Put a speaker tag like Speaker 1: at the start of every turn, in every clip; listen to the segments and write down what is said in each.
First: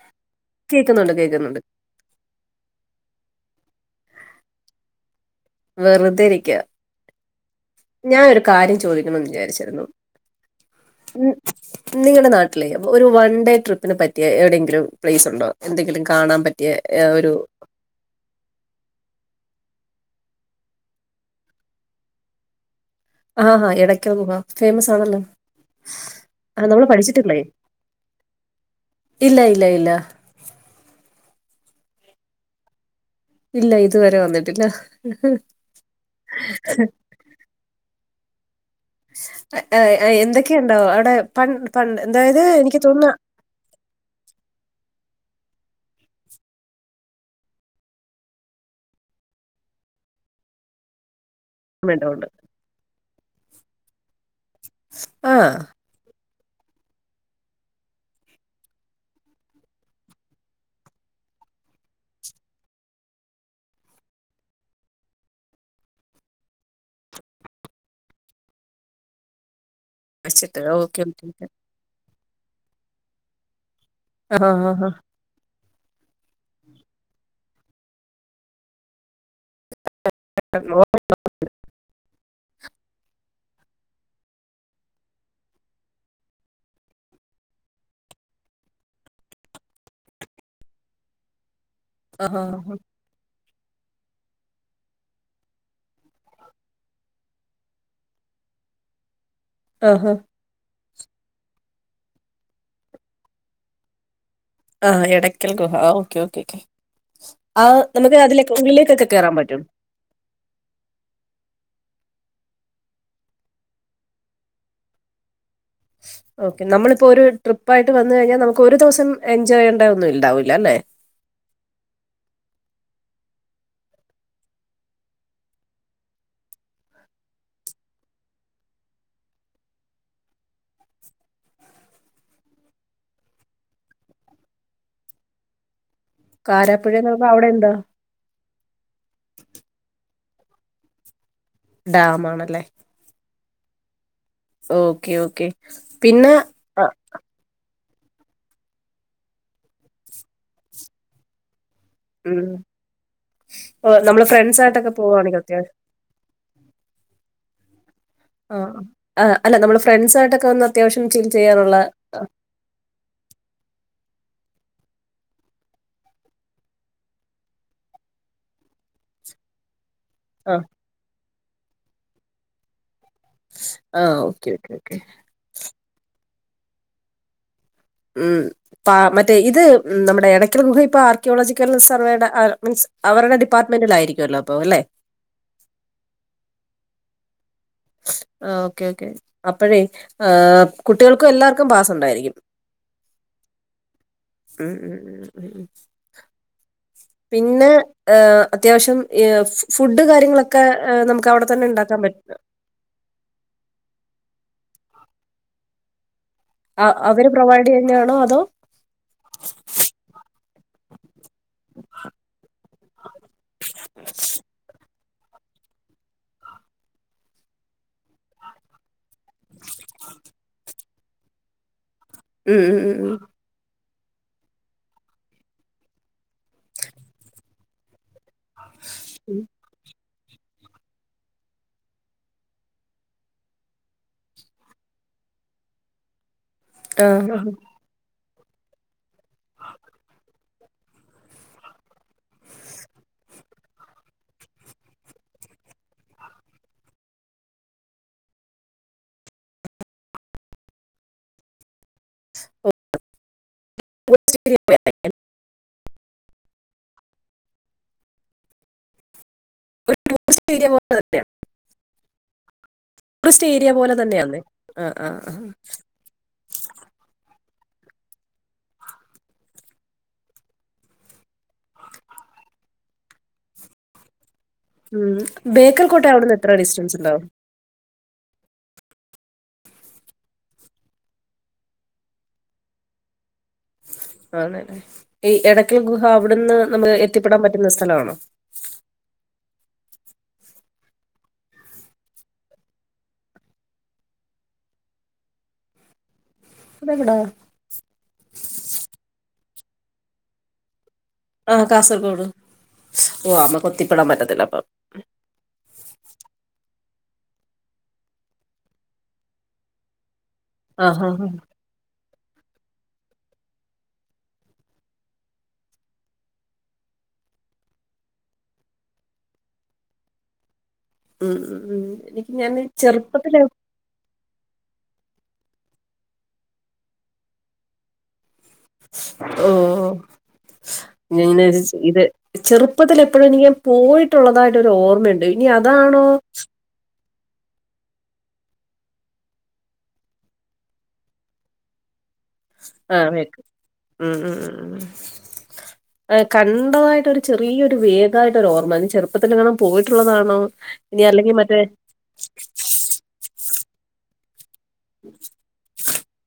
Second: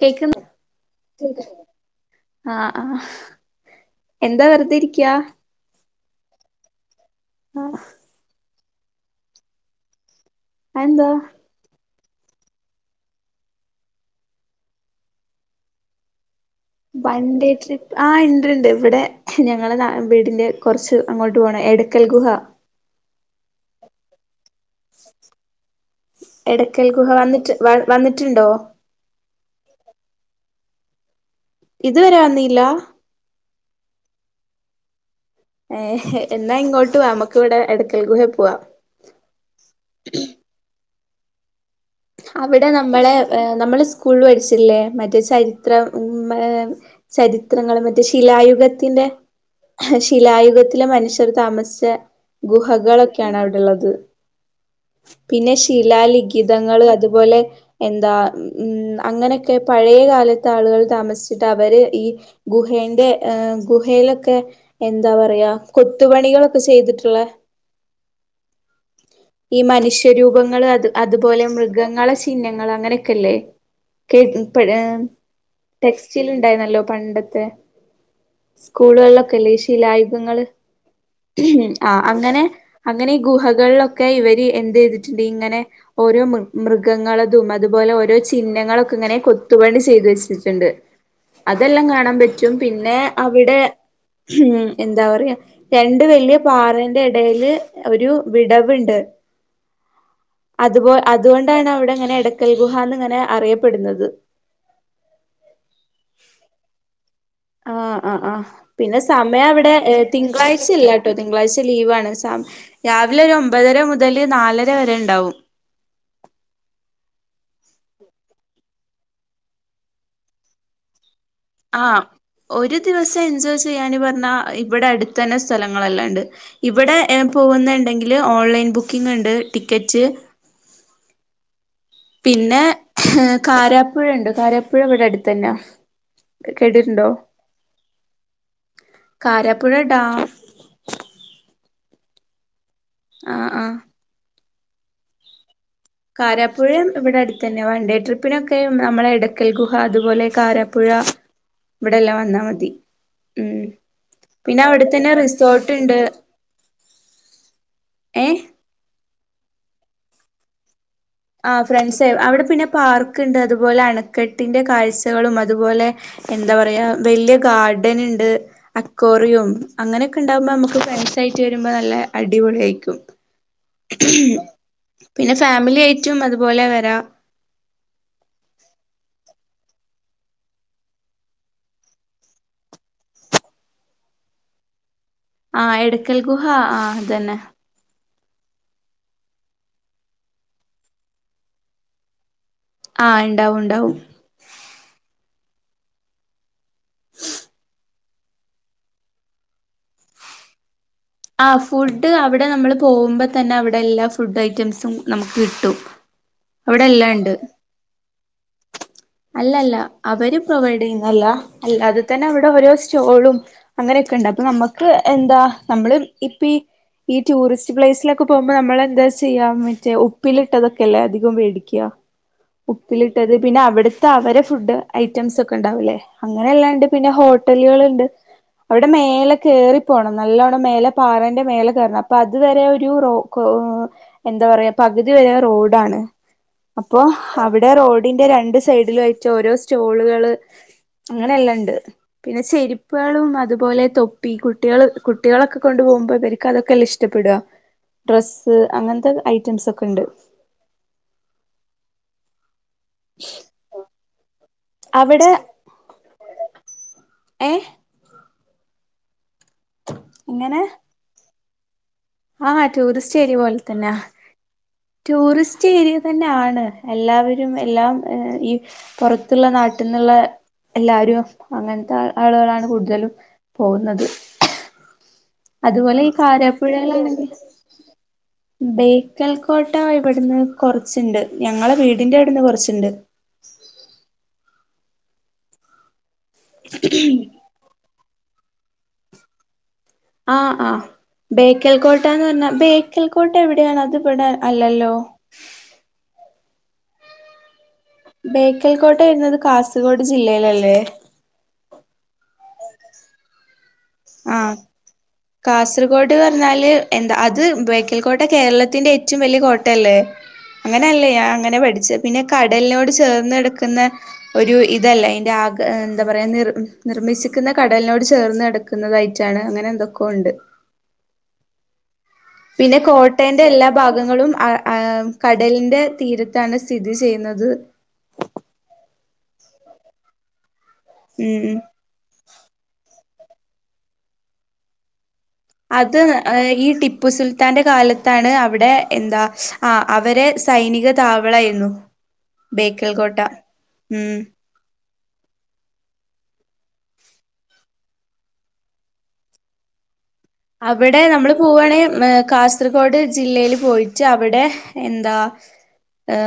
Speaker 1: കേക്കുന്നില്ലെ
Speaker 2: കേക്കുന്നുണ്ട് കേക്കുന്നുണ്ട്
Speaker 1: ആഹ് ആഹ് എന്താ വെറുതെ ഇരിക്കയാ
Speaker 2: വെറുതെരിക്ക
Speaker 1: ആഹ്
Speaker 2: ഞാന് ഒരു കാര്യം ചോദിക്കണന്ന് വിചാരിച്ചിരുന്നു
Speaker 1: അത്എന്തുവാ
Speaker 2: ഉം നിങ്ങളുടെ നാട്ടിലെ ഒരു വൺ ഡേ ട്രിപ്പിന് പറ്റിയ എവിടെങ്കിലും പ്ലേസ് ഉണ്ടോ എന്തെങ്കിലും കാണാൻ പറ്റിയ ഏ,
Speaker 1: വൺ
Speaker 2: ഒരു
Speaker 1: ഡേ ട്രിപ്പ് ആഹ് ഇണ്ട്ണ്ട് ഇവിടെ ഞങ്ങളെ നാ വീടിന്റെ കുറച്ച് അങ്ങോട്ട് പോണം എടയ്ക്കൽ ഗുഹ
Speaker 2: ആഹ്ഹാ ഇടയ്ക്കൽ ഗുഹ ഫേമസ് ആണല്ലോ ആഹ്
Speaker 1: എടക്കൽ
Speaker 2: നമ്മള്
Speaker 1: ഗുഹ
Speaker 2: പഠിച്ചിട്ടില്ലേ
Speaker 1: വന്നിട്ട് വ വന്നിട്ടുണ്ടോ
Speaker 2: ഇല്ല ഇല്ല ഇല്ല
Speaker 1: ഇതുവരെ വന്നീല്ല
Speaker 2: ഇല്ല ഇതുവരെ വന്നിട്ടില്ല.
Speaker 1: ഏഹ് എന്നാ ഇങ്ങോട്ട് വാ അ മ്മക്ക് ഇവിടെ എടയ്ക്കൽ ഗുഹേൽ പോവാ
Speaker 2: എഹ് എഹ് എന്തൊക്കെയുണ്ടാവോ അവിടെ പൺ
Speaker 1: അവിടെ നമ്മളെ എ നമ്മള് സ്കൂൾള് പഠിച്ചില്ലേ മറ്റേ ചരിത്രം ഉം മേ ചരിത്രങ്ങളും മറ്റേ ശിലായുഗത്തിൻ്റെ ഹെ ശിലായുഗത്തിലെ മനുഷ്യർ താമസിച്ച
Speaker 2: ഉണ്ട്
Speaker 1: ഗുഹകളൊക്കെയാണ് അവിടെള്ളത്.
Speaker 2: ആഹ്
Speaker 1: പിന്നെ ശിലാലിഖി തങ്ങള് അതുപോലെ എന്താ ഉം അങ്ങനെയൊക്കെ പഴയ കാലത്ത് ആളുകൾ താമസിച്ചിട്ട അവര് ഈ ഗുഹെന്റെ ഏഹ് ഗുഹയിലൊക്കെ എന്താ പറയാ കൊത്തുപണികളൊ ക്കെ ചെയ്തിട്ടുള്ള ഈ
Speaker 2: വെച്ചിട്ട്
Speaker 1: മനുഷ്യരൂപങ്ങൾ അത്
Speaker 2: ഓക്കെ ഓക്കെ
Speaker 1: അതുപോലെ
Speaker 2: ഓക്കെ
Speaker 1: മൃഗങ്ങളെ ചിഹ്നങ്ങൾ അങ്ങനെക്കെല്ലേ
Speaker 2: ആഹ് ആഹ്
Speaker 1: [unintelligible] ടെക്സ്റ്റിൽ ഇണ്ടായിരുന്നല്ലോ പണ്ടത്തെ സ്കൂളുകളിലൊക്കെല്ലേ ശിലായു ങ്ങള്
Speaker 2: ആഹ്
Speaker 1: ഉം ആഹ് അങ്ങനെ അങ്ങനെ ഈ ഗുഹകൾലൊ ക്കെ ഇവര് എന്ത് ചെയ്തിട്ട്ണ്ട് ഇങ്ങനെ ഓരോ മൃഗ മൃഗങ്ങളതും അതുപോലെ ഓരോ ചിഹ്നങ്ങളൊക്കെ അങ്ങനെ കൊത്തുപണി ചെയ്തു വെച്ചിട്ട്ണ്ട് അതെല്ലാം കാണാൻ
Speaker 2: ആഹ്
Speaker 1: പറ്റും പിന്നെ അവിടെ മ്മ് എന്താ പറയാ രണ്ട് വല്യ പാറേൻ്റെ എടേല് ഒരു വിടവ്ണ്ട്
Speaker 2: ആഹാ
Speaker 1: അത്പോൽ അതുകൊണ്ടാണ് അവിടെ ഇങ്ങനെ എടക്കൽ ഗുഹാന്ന് ഇങ്ങനെ അറിയപ്പെടുന്നത്
Speaker 2: ആഹ് എടയ്ക്കൽ ഗുഹ ഓക്കെ ഓക്കെ ആ
Speaker 1: ആഹ്
Speaker 2: നമുക്ക്
Speaker 1: ആഹ് ആഹ്
Speaker 2: അതിലേക്ക്
Speaker 1: പിന്നെ
Speaker 2: ഉള്ളിലേക്കൊക്കെ കേറാൻ
Speaker 1: സമയം
Speaker 2: പറ്റും
Speaker 1: അവിടെ ഏഹ് തിങ്കളാഴ്ച്ച ഇല്ലാട്ടോ തിങ്കളാഴ്ച്ച ലീവാ [unintelligible] രാവിലെ ഒരു ഒമ്പതര മുതല് നാലര വരെ ഇണ്ടാവും
Speaker 2: ഓക്കെ നമ്മളിപ്പോ ഒരു ട്രിപ്പായിട്ട് വന്ന് കഴിഞ്ഞാ നമുക്ക് ഒരു ദിവസം എൻജോയ്യേണ്ട ഒന്നും ഇണ്ടാവൂല്ലാ ല്ലേ
Speaker 1: ആഹ് ഒരു ദിവസ്സെൻജോയ് ചെയ്യാന് പർഞ്ഞാ ഇവിടെ അടുത്തെന്നെ സ്ഥലങ്ങളെല്ലാണ്ട് ഇവിടെ ഏഹ് പോവുന്നുണ്ടെങ്കില് ഓൺലൈൻ ബുക്കിംഗ് ഇണ്ട് ടിക്കറ്റ് പിന്നെ ഏഹ് കാരാപ്പുഴ ഉണ്ട് കാരാപ്പുഴ ഇവിടെ അടുത്തെന്നാ
Speaker 2: കാരാപ്പുഴ
Speaker 1: കേട്ടിട്ടുണ്ടോ
Speaker 2: എന്ന് പറഞ്ഞാൽ അവിടെ എന്താ
Speaker 1: കാരാപ്പുഴ ഡാം
Speaker 2: ഡാമാണല്ലേ
Speaker 1: ആഹ് ആഹ്
Speaker 2: ഓക്കെ ഓക്കെ പിന്നെ ആ
Speaker 1: കാരാപ്പുഴേം ഇവിടെ അടുത്തെന്നെയാ വൺഡേ ട്രിപ്പിനൊക്കെ നമ്മളെ എടക്കൽ ഗുഹ അതുപോലെ കാരാപ്പുഴ ഇവിടെല്ലാം വന്നാ
Speaker 2: ഉം.
Speaker 1: മതി മം
Speaker 2: ഓ, നമ്മള് ഫ്രണ്ട്സ്
Speaker 1: പിന്നെ
Speaker 2: ആയിട്ടൊക്കെ
Speaker 1: അവിടെത്തന്നെ
Speaker 2: പോവാണെങ്കിൽ അത്യാവശ്യം
Speaker 1: റിസോർട്ട്ണ്ട്. ഏഹ്
Speaker 2: ആഹ് ആഹ് അല്ല നമ്മള് ഫ്രണ്ട്‌സ്സായിട്ടൊക്കെ വന്നാ
Speaker 1: ആ ഫ്രണ്ട്സ് അവിടെ പിന്നെ പാർക്കുണ്ട് അതുപോലെ അണ ക്കെട്ടിന്റെ കാഴ്ചകളും അതുപോലെ എന്താ പറയാ വലിയ ഗാർഡൻ ഉണ്ട് അക്വേ റിയവും അങ്ങനൊക്കെ ഉണ്ടാവുമ്പോ
Speaker 2: ആ
Speaker 1: നമുക്ക് ഫ്രെണ്ട്സ് ആയിട്ട് വരുമ്പോ നല്ല അടിപൊളി ആയിരിക്കും
Speaker 2: ആ ഓക്കെ ഓക്കെ ഓക്കെ
Speaker 1: പിന്നെ ഫാമിലി ആയിട്ടും അതുപോലെ വരാം
Speaker 2: ഉം മറ്റേ ഇത് നമ്മുടെ ഇടയ്ക്കൽ ഗുഹ ഇപ്പൊ ആർക്കിയോളജിക്കൽ റിസർവേയുടെ മീൻസ് അവരുടെ ഡിപ്പാർ ട്ട്മെന്റിൽ ആയിരിക്കുവല്ലോ അപ്പോ അല്ലേ
Speaker 1: ആഹ് എടക്കൽ ഗുഹ ആ അത് തന്നെ
Speaker 2: ആ ഓക്കെ ഓക്കേ അപ്പഴേ ആ കുട്ടികൾക്കും എല്ലാർക്കും പാസുണ്ടായിരിക്കും
Speaker 1: ആഹ് ഉണ്ടാവും ഉണ്ടാവും
Speaker 2: ഉം ഉം ഉം ഉം പിന്നെ അത്യാവശ്യം ഫുഡ് കാര്യങ്ങളൊക്കെ ആ, നമുക്ക് അവിടെ
Speaker 1: ആ
Speaker 2: തന്നെ ഉണ്ടാക്കാൻ
Speaker 1: ഫുഡ്
Speaker 2: പറ്റും
Speaker 1: അവിടെ നമ്മള് പോകുമ്പോ തന്നെ അവിടെ എല്ലാ ഫുഡ് ഐറ്റംസ് നമുക്ക് കിട്ടും
Speaker 2: അ-
Speaker 1: അവിടെല്ലാം
Speaker 2: അവര്
Speaker 1: ഉണ്ട്
Speaker 2: പ്രൊവൈഡ് ചെയ്യുന്നതാണോ അതോ
Speaker 1: അല്ല അല്ല അവര് പ്രൊവൈഡ് ചെയ്യുന്നു അല്ല അല്ല അത് തന്നെ അവിടെ ഓരോ സ്റ്റോളും അങ്ങനെയൊക്കെ ഉണ്ട് അപ്പൊ നമുക്ക് എന്താ നമ്മള് ഇപ്പ ഈ ടൂറിസ്റ്റ് പ്ലേസിലൊക്കെ പോകുമ്പോ നമ്മളെന്താ ചെയ്യാം മറ്റേ ഉപ്പിലിട്ടതൊക്കെ അല്ലേ അധികം പേടിക്കുക
Speaker 2: ഉം ഉം ഉം ഉം,
Speaker 1: ഉപ്പിലിട്ടത് പിന്നെ അവിടെ അവരെ ഫുഡ് ഐറ്റംസ് ഒക്കെ ഉണ്ടാവല്ലേ അങ്ങനെ എല്ലാ ഉണ്ട് പിന്നെ ഹോട്ടലുകളുണ്ട് അവിടെ
Speaker 2: ഉം.
Speaker 1: മേലെയറി പോണം നല്ലോ എന്താ റോഡാണ് അപ്പോൊ
Speaker 2: ആ ആ,
Speaker 1: അവിടെ റോഡിന്റെ രണ്ട് സൈഡില ആട്ട് ഓരോ സ്റ്റോളുകള് അങ്ങനെയെല്ലാം ഉണ്ട് പിന്നെ ചെരുപ്പുകളും അതുപോലെ തൊപ്പി കുട്ടികൾ കുട്ടികളൊക്കെ കൊണ്ടു പോകുമ്പോൾരിക്കക്ക് അതൊക്കെല്ലാം ഇഷ്ടപ്പെടുക ഡ്രെസ്സ് അങ്ങനത്തെ ഐറ്റംസ് ഒക്കെ ഉണ്ട്
Speaker 2: ആ.
Speaker 1: ആ
Speaker 2: [unintelligible]
Speaker 1: ഏഹ
Speaker 2: ഒരു പോ
Speaker 1: ആഹ ടൂറിസ്റ്റ് ഏരിയ പോലെ തന്നെ
Speaker 2: തന്നെയാന്നേ ആ ആ ആ
Speaker 1: ടൂറിസ്റ്റ് ഏരിയ തന്നെ ആാണ് എല്ലാവരും എല്ലാം ഈ പുറത്തുള്ള നാട്ടിൽന്നുള്ള എല്ലാരും അങ്ങനത്തെ ആളുകളാണ് കൂടുതലും പോകുന്നത്
Speaker 2: ഉം ബേക്കൽ
Speaker 1: അതുപോലെ
Speaker 2: കോട്ട
Speaker 1: ഈ
Speaker 2: അവിടുന്ന് എത്ര ഡിസ്റ്റൻസ്
Speaker 1: കാരാപ്പുഴല്ലണ
Speaker 2: ഉണ്ടാവും
Speaker 1: ബേക്കൽ കോട്ട ഇവിടുന്ന് കൊറച്ചുണ്ട് ഞങ്ങളെ വീടിന്റെ ഇവിടുന്ന് കൊറച്ചുണ്ട് ഉ
Speaker 2: ആണല്ലേ ഈ ഇടയ്ക്കൽ ഗുഹ അവിടുന്ന് നമുക്ക് എത്തിപ്പെടാൻ പറ്റുന്ന സ്ഥലമാണോ
Speaker 1: ആഹ ആഹ ബേക്കൽ കോട്ട എന്ന് പറഞ്ഞാ ബേക്കൽ കോട്ട എവിടെയാണ് അത് ഇടാ അല്ലല്ലോ ഉ
Speaker 2: അതെവിടെ
Speaker 1: ബേക്കൽകോട്ട വരനത് കാസർഗോഡ് ജില്ലയിലല്ലേ
Speaker 2: ആഹ കാസർഗോഡ് ഓ ആമ്മക്ക
Speaker 1: ആഹ കാസർഗോഡ് പറഞ്ഞാല് എന്താ അത് ബേക്കൽ കോട്ട കേരളത്തിന്റെ ഏറ്റവും വലിയ കോട്ടയല്ലേ
Speaker 2: ആഹ്
Speaker 1: അങ്ങനെയല്ലേ
Speaker 2: ആഹ്
Speaker 1: ഞാൻ
Speaker 2: ആഹ്
Speaker 1: അങ്ങനെ പഠിച്ച പിന്നെ കടലിനോട് ചേർന്ന്ടുക്കുന്ന ഒരു ഇതല്ല അതിറെ ആ എന്താ പറയാ നി നി താമ്മസിക്കുന്ന കടലിനോട് ചേർന്ന് എടുക്കുന്നതായിട്ടാണ് അങ്ങനെ എന്തൊക്കെയ ഉണ്ട്
Speaker 2: ഉം ഉം ഉം ഞാൻ
Speaker 1: പിന്നെ
Speaker 2: ചെറുപ്പത്തില്
Speaker 1: കോട്ടയറെ എല്ലാ ഭാഗങ്ങളും ആ കടലിന്റെ തീരത്താണ് സ്ഥിതി ചെയ്യുന്നത്
Speaker 2: ഓ ഇങ്ങനെ
Speaker 1: ഉം
Speaker 2: ഇത് ചെറുപ്പത്തിലൽ അപ്പോഴ എനിക്ക്ഞാൻ പോയിട്ടുള്ളതായിട്ട്ൊരു ഓർമ്മയുണ്ട് ഇനി
Speaker 1: അത്
Speaker 2: അതാണോ
Speaker 1: ഈ ടിപ്പു സുൽത്താന്റെ കാലത്ത് ാണ് അവിടെ എന്താ ആ അവരെ സൈനിക താവളായിരുന്നു ബേക്കൽ കോട്ട
Speaker 2: ആക്ക് ഉം ഉ ഉ ഉ ആ കണ്ടതായിട്ടൊ ഒരു ചെറിയൊരു വേഗമായിട്ടരു ഓർമ്മ ഇ ചെറുപ്പത്തി കണം പോയിട്ട്
Speaker 1: അവിടെ നമ്മള് പോവാണെിൽ കാസർഗോഡ് ജില്ലൽ പോയിട്ട് അവിടെ എന്താ ഏ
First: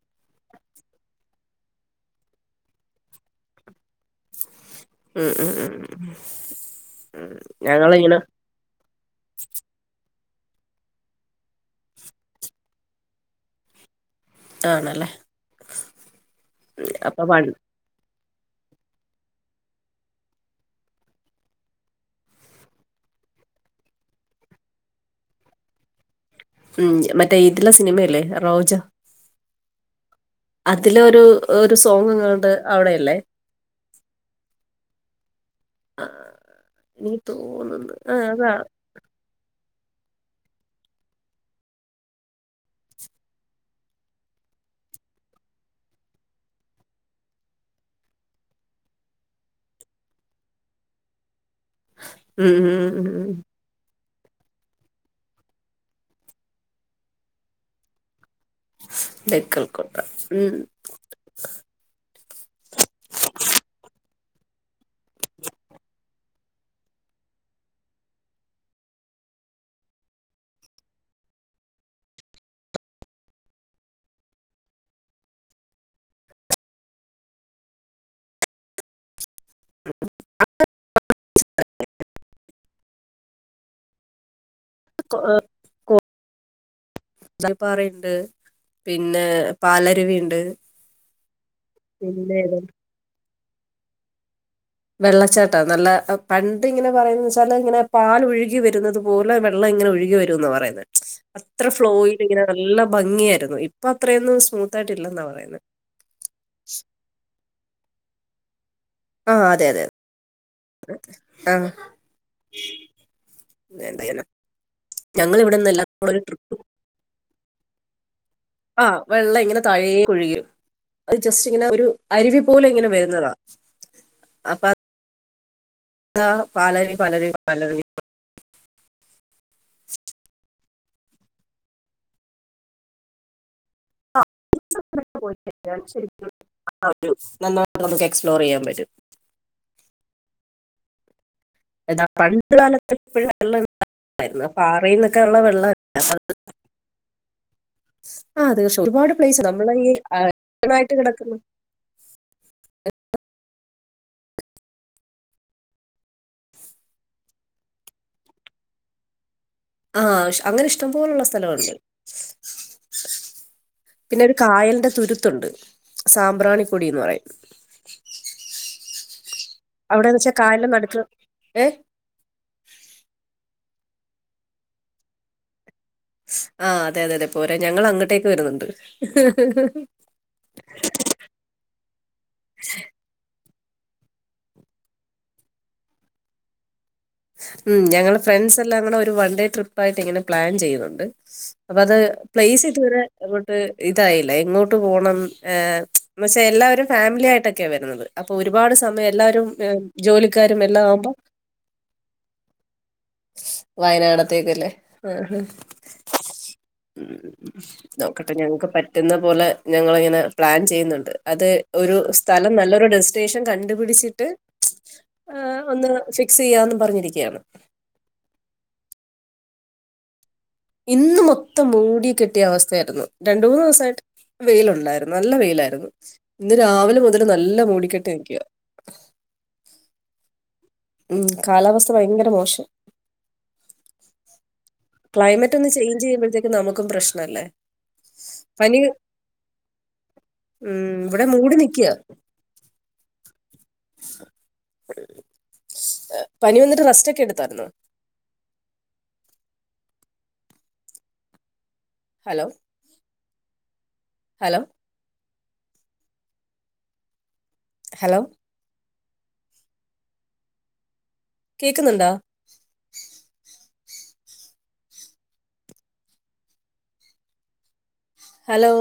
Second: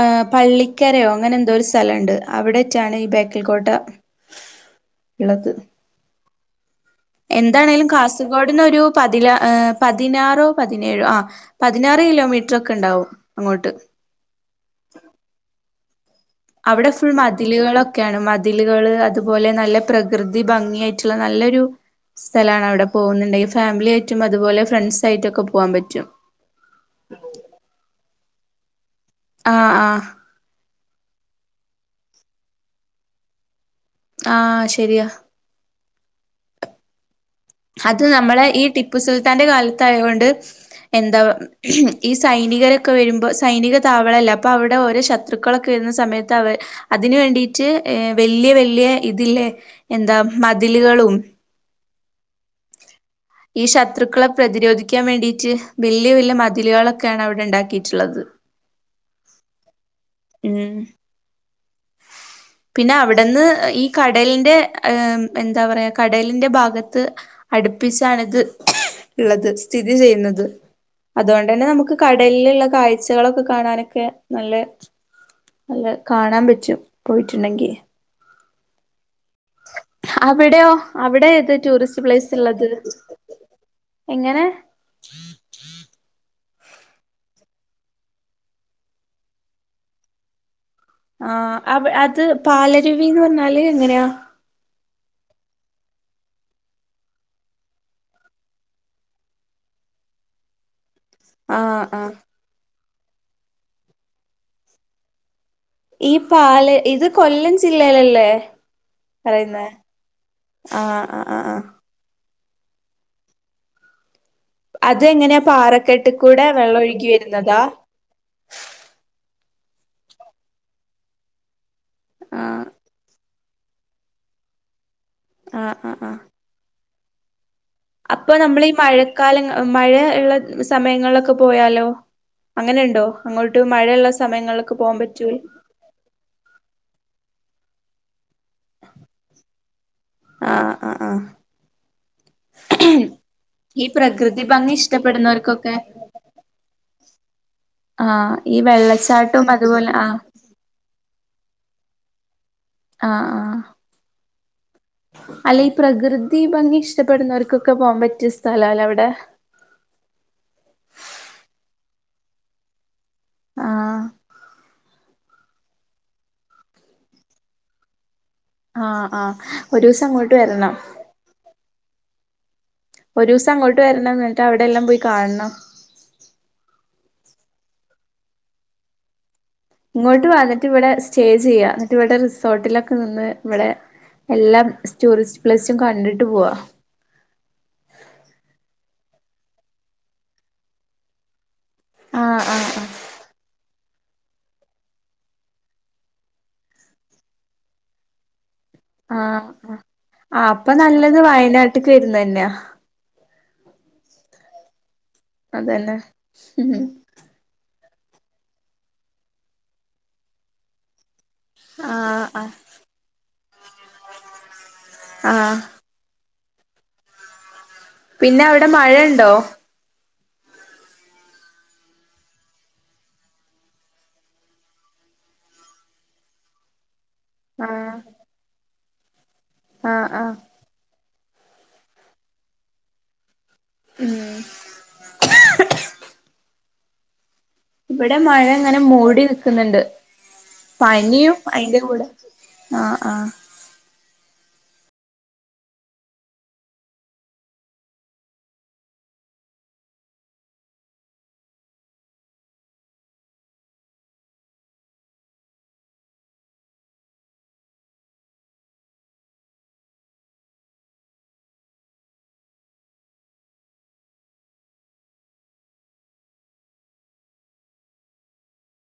Speaker 1: ആ പള്ളിക്കരയോ അങ്ങനെ എന്തോ ഒരു സ്ഥലംുണ്ട് അവിടെട്ടാണ് ഈ ബേക്കൽ കോോട്ട ഉ
Speaker 2: ഉം ഉം ഉം ഉം ഉ
Speaker 1: എന്താണേലും കാസർഗോഡിന ഒരു പതില പതിനാറോ പതിനേഴോ ആ പതിനാറ് കിലോമീറ്റർ ഒക്കെ ഉണ്ടാവും അങ്ങോട്ട്
Speaker 2: ആണല്ലേ
Speaker 1: അവിടെ ഫുൾ
Speaker 2: അപ്പൊ വൺ
Speaker 1: മതിലുകളൊക്കെയാണ് മതി അതിലുകള് അതുപോലെ നല്ല പ്രകൃതി ഭംഗിയ ആായിട്ടുള്ള നല്ലൊരു സ്ഥലമാണ് അവിടെ പോകുന്നുണ്ടെങ്കിൽ ഫാമിലി ആയിട്ടും അതുപോലെ ഫ്രണ്ട്സ് ആയിട്ടും ഒക്കെ പോകാൻ പറ്റും
Speaker 2: ഉം മറ്റേ ഇതില സിനിമല്ലേ റോജ
Speaker 1: ആ് ആഹ
Speaker 2: അതിലൊ ഒരു ഒരു സോങ്ങ്ങ്ങണ്ട് അവിടെല്ലേ
Speaker 1: ആഹ ശരിയാ
Speaker 2: ആ തോന്നുന്നു
Speaker 1: അത്
Speaker 2: ആ
Speaker 1: നമ്മളെ
Speaker 2: അതാ
Speaker 1: ഈ ടിപ്പു സുൽത്താന്റെ കാലത്തയുകൊണ്ട് എന്താ ഈ സൈനികരൊക്കെ വരുമ്പോ സൈനിക താവളല്ല അപ്പൊ അവിടെ ഓരോ ശത്രുക്കളൊക്കെ സമയത്ത് അതിനന് വേണ്ടീട്ട് വലിയ വലിയ ഇതില്ലേ എന്താ മതിൽ ും
Speaker 2: ഉം ഉം ഉ ഉ
Speaker 1: ശത്രുക്കളെ പ്രതിരോധിക്കാൻ വേണ്ടിട്ട് വലിയ വലിയ മതിലുകളൊക്കെയാണ് അവിടെ ഉണ്ടാക്കിയിട്ടുള്ളത്
Speaker 2: ക്കൽക്കട്ട ഉം
Speaker 1: ആ പിന്നെ അവിടുന്ന് ഈ കടലിന്റെ എന്താ പറയാ കടലിന്റെ ഭാഗത്ത് അടുപ്പിച്ചാണ്ിത് ഉള്ളത് സ്ഥിതി ചെയ്യുന്നത് അതുകൊണ്ട് തന്നെ നമുക്ക് കടലിലുള്ള കാഴ്ചകളൊക്കെ കാണാനൊക്കെ നല്ല അല്ല കാണാൻ പറ്റും പോയിട്ടുണ്ടെങ്കി അവിടെയോ അവിടെ ഏത് ടൂറിസ്റ്റ് പ്ലേസ് ഉള്ളത് എങ്ങനെ
Speaker 2: കന്തൽപ്പാറയുണ്ട് പിന്നെ പാലരുവിുണ്ട്
Speaker 1: ആഹ അ അത് പാലരുവിന്ന് പറഞ്ഞാല് എങ്ങനെയാ
Speaker 2: വെള്ളച്ചാട്ടാ നല്ല പണ്ട് ഇങ്ങനെ പറയ വച്ചാല് ഇങ്ങനെ പാാലൊഴുകി വരുന്നത് പോലെ വെള്ളം ങ്ങന ഒഴെ വരുമ എന്നന്ന് പറയുന്നത്
Speaker 1: ആ
Speaker 2: അത്ര
Speaker 1: ആ
Speaker 2: ഫ്ലോയിൽ ഇങ്ങനെ നല്ല ഭംഗിയായിരുന്നു ഇപ്പ അത്രയൊന്നും സ്മൂത്ത്ായിട്ടില്ലെന്നാ പറയുന്നത്
Speaker 1: ഈ പാല ഇത് കൊല്ലം ജില്ലയിലല്ലേ
Speaker 2: ആഹ അതെ
Speaker 1: പറയുന്നേ
Speaker 2: അതെെ
Speaker 1: ആ ആ ആ ആ
Speaker 2: ആഹ എന്തയന
Speaker 1: അത എങ്ങനെയാ പാറക്കെട്ടിൽ കൂടെ
Speaker 2: ട്രിപ്പ്
Speaker 1: വെള്ളമ ഒഴുകി വരുന്നതാ
Speaker 2: ആഹ വെള്ളം ഇങ്ങനെ തഴയ ഒഴുകും അത് ജസ്റ്റ് ഇങ്ങനെ ഒരു അരുവി പോലെ
Speaker 1: ആഹ്
Speaker 2: ഇങ്ങനെ വരുന്നതാണ് അപ്പ
Speaker 1: ആഹ് ആഹ് ആഹ്
Speaker 2: ആ പാലറി പാലറി പാലറി
Speaker 1: അപ്പൊ നമ്മളീ മഴക്കാലം മഴ ഉള്ള സമയങ്ങളിലൊക്കെ പോയാലോ അങ്ങനുണ്ടോ അങ്ങോട്ട് മഴയുള്ള സ്
Speaker 2: [unintelligible] നമുക്ക് എക്സ്പ്ലോർ ചെയ്യാൻ പറ്റും
Speaker 1: ആഹ് ആഹ്
Speaker 2: [unintelligible]
Speaker 1: ഈ പ്രകൃതി
Speaker 2: ഉണ്ടായിരുന്നു അപ്പൊ
Speaker 1: ഭംഗി
Speaker 2: ആറയിൽ നിന്നൊക്കെ ഉള്ള
Speaker 1: ഇഷ്ടപ്പെടുന്നവർക്കൊക്കെ
Speaker 2: വെള്ളം
Speaker 1: ആഹ്
Speaker 2: ആ
Speaker 1: ഈ
Speaker 2: അത് പക്ഷെ ഒരുപാട്
Speaker 1: വെള്ളച്ചാട്ടോ
Speaker 2: പ്ലേസ് നമ്മളെ
Speaker 1: അതുപോലെ
Speaker 2: ഈ
Speaker 1: ആഹ്
Speaker 2: ആയിട്ട് കിടക്കുന്നു
Speaker 1: ആഹ് ആഹ് അല്ല ഈ പ്രകൃതി ഭംഗി ഇഷ്ടപ്പെടുന്നവർക്കൊക്കെ പോവാൻ പറ്റിയ സ്ഥല അല്ലേ അവിടെ
Speaker 2: ആഹ് അങ്ങനെ ഇഷ്ടംപോലുള്ള സ്ഥലവുണ്ട്
Speaker 1: ആഹ്
Speaker 2: പിന്നെ ഒരു കായലിന്റെ തുരു ത്തുണ്ട് സാമ്പ്രാണികുടിന്ന് പറയും
Speaker 1: ആ ആ
Speaker 2: അവിടെന്ന്ച്ചാ കായാലിന്റെ നട്ക്ക് ഏ
Speaker 1: ഒരു ദിവസം അങ്ങോട്ട് വരണം എന്നിട്ട് അവിടെല്ലാം പോയി കാണണം
Speaker 2: ആ അതെ അതെ അതെ പോരെ ഞങ്ങൾ അങ്ങോട്ടേക്ക് വര്ന്ന്ണ്ട്
Speaker 1: ഇങ്ങോട്ട് വന്നിട്ട് ഇവിടെ സ്റ്റേ ചെയ്യാ ന്നിട്ട് ഇവിടെ റിസോർട്ടിലൊക്കെ നിന്ന് ഇവിടെ എല്ലാ സ്റ്റൂറിസ്റ്റ് പ്ലേസും കണ്ടിട്ട് പോവാ
Speaker 2: ഉം ഞങ്ങൾ ഫ്രണ്ട്സ് എല്ലാം കൂടെ ഒരു വൺ ഡേ ട്രിപ്പ് ആയിട്ട് ഇങ്ങനെ പ്ലാൻ ചെയ്യുന്ന്ണ്ട് അപ്പ അത്
Speaker 1: ആഹ്
Speaker 2: പ്ലേസ്
Speaker 1: ആഹ്
Speaker 2: ഇത്
Speaker 1: ആഹ്
Speaker 2: വരെ അങ്ങോട്ട് ഇതായില്ല എങ്ങോട്ട് പോണം ഏ എന്നേച്ച എല്ലാവരും ഫാമിലി ആയിട്ടൊക്കെയാ വരുന്നത് അപ്പൊ ഒരു രുപാട് സമയം എല്ലാരും
Speaker 1: ആഹ്
Speaker 2: ജോലിക്കാരും എല്ലാം ആവുമ്പോ
Speaker 1: ട്ട്ക്ക് വരുന്നെന്നാ
Speaker 2: വയനാടത്തേക്കല്ലേ ആഹ്
Speaker 1: അതന്നെ ഉം
Speaker 2: നോക്കട്ടെ ഞങ്ങക്ക് പറ്റുന്ന പോലെ ഞങ്ങളിങ്ങനെ പ്ലാൻ ചെയ്യ്ന്നുണ്ട് അത് ഒരു
Speaker 1: ആഹ്
Speaker 2: സ്ഥലം
Speaker 1: ആഹ്
Speaker 2: നല്ലൊരു ഡെസ്റ്റിനേഷൻ കണ്ടുപിടിച്ചിട്ട് ആ
Speaker 1: ആഹ്
Speaker 2: ഒന്ന് ഫിക്സെയ്യാന്ന് പറഞ്ഞിരിക്കയാണ്
Speaker 1: പിന്നെ അവിടെ മഴണ്ടോ
Speaker 2: ഇന്ന് മൊത്തം മൂടികെട്ടിയ അവസ്ഥയാര്ന്നു രണ്ട് മൂന്ന് ദിവസായിട്ട് വെയിലുണ്ടാര്ന്നു നല്ല വെയിലായിര്ന്നു ഇന്ന് രാവിലെ മുതല് നല്ല മൂടിക്കെട്ടി നിക്കുവ
Speaker 1: ആ ആ
Speaker 2: ഉം കാലാവസ്ഥ ഭയങ്കര മോശം
Speaker 1: ഉം
Speaker 2: ക്ലൈമറ്റ് ഒന്ന് ചേഞ്ച് ചെയ്യുമ്പോഴത്തേക്കും നമുക്കും പ്രശ്നല്ലേ
Speaker 1: ഇവിടെ മഴ ഇങ്ങനെ മൂടി നിക്ക്ന്ന്ണ്ട്
Speaker 2: ഉം ഇവിടെ
Speaker 1: പനിയും
Speaker 2: മൂടി
Speaker 1: അയ്ന്റെ
Speaker 2: നിൽക്കുക
Speaker 1: കൂടെ ആ ആ
Speaker 2: പനി വന്നിട്ട് റസ്റ്റ് ഒക്കെ എടുത്തായിരുന്നോ ഹലോ ഹലോ ഹലോ കേക്ക്ന്നുണ്ടാേ ഹലോ